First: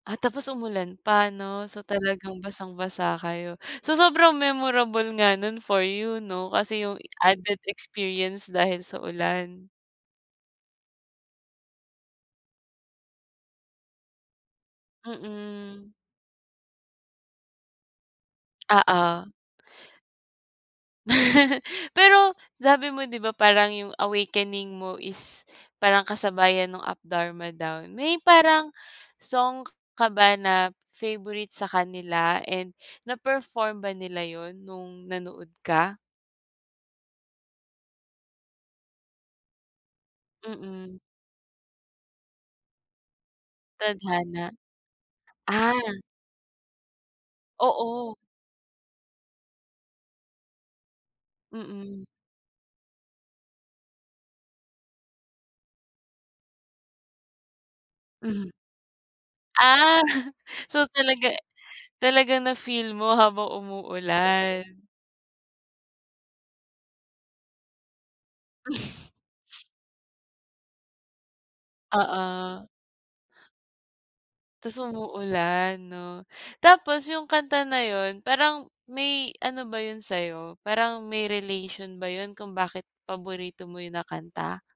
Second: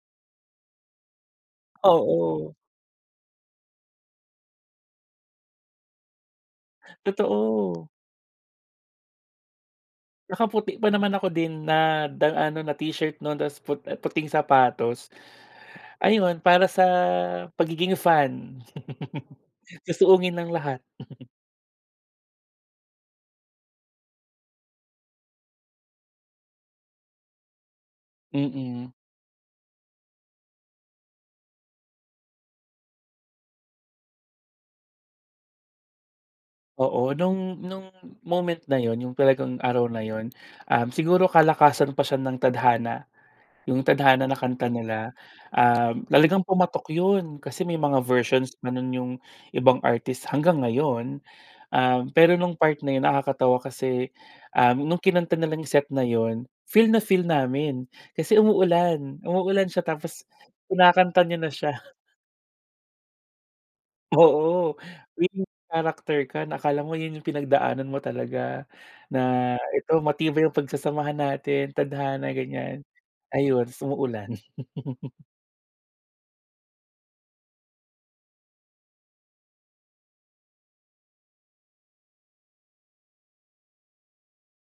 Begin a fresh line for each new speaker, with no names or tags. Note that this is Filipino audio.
Ah, tapos umulan pa 'no, so talagang
Oo.
basang-basa kayo. So sobrang memorable nga nun for you 'no kasi yung added
Totoo.
experience dahil sa ulan.
Nakaputi pa naman ako din na da ano na t-shirt nun 'tas put puting sapatos.
Mm.
Ayun para sa pagiging fan.
Oo.
Susuungin ang lahat.
Pero sabi mo 'di ba parang 'yung awakening mo is parang kasabayan nung Up Dharma Down. May parang
Mm.
song k ka ba na favourite sa kanila and na-perform ba nila 'yun nung nanood ka?
Oo nung nung moment na 'yun, 'yung talagang araw na 'yun, um,
Mm.
siguro kalakasan pa siya ng Tadhana, 'yung Tadhana na
Tadhana.
kanta nila.
Ah!
Um, talagang pumatok yun, kasi may mga
Oo.
versions pa nun 'yung ibang artists, hanggang ngayon.
Mm.
Um, pero nung part na 'yun nakakatawa kasi, um, nung kinanta nila 'yung set na 'yun feel na feel namin, kasi
Mhm.
umuulan, umuulan siya
Ah,
tapos
so
kinakanta
talaga
niya na siya.
talagang na-feel mo habang
Oo,
umuulan.
main character ka, na akala mo 'yun 'yung pinagdaanan mo talaga, na ito matibay yung pagsasamahan natin, tadhana,
Oo.
ganiyan. Ayun 'tas umuulan.
Ta's umuulan 'no. Tapos 'yung kanta na 'yun parang, may ano ba 'yun sa'yo, parang may relation ba 'yun kung bakit paborito mo 'yun na kanta?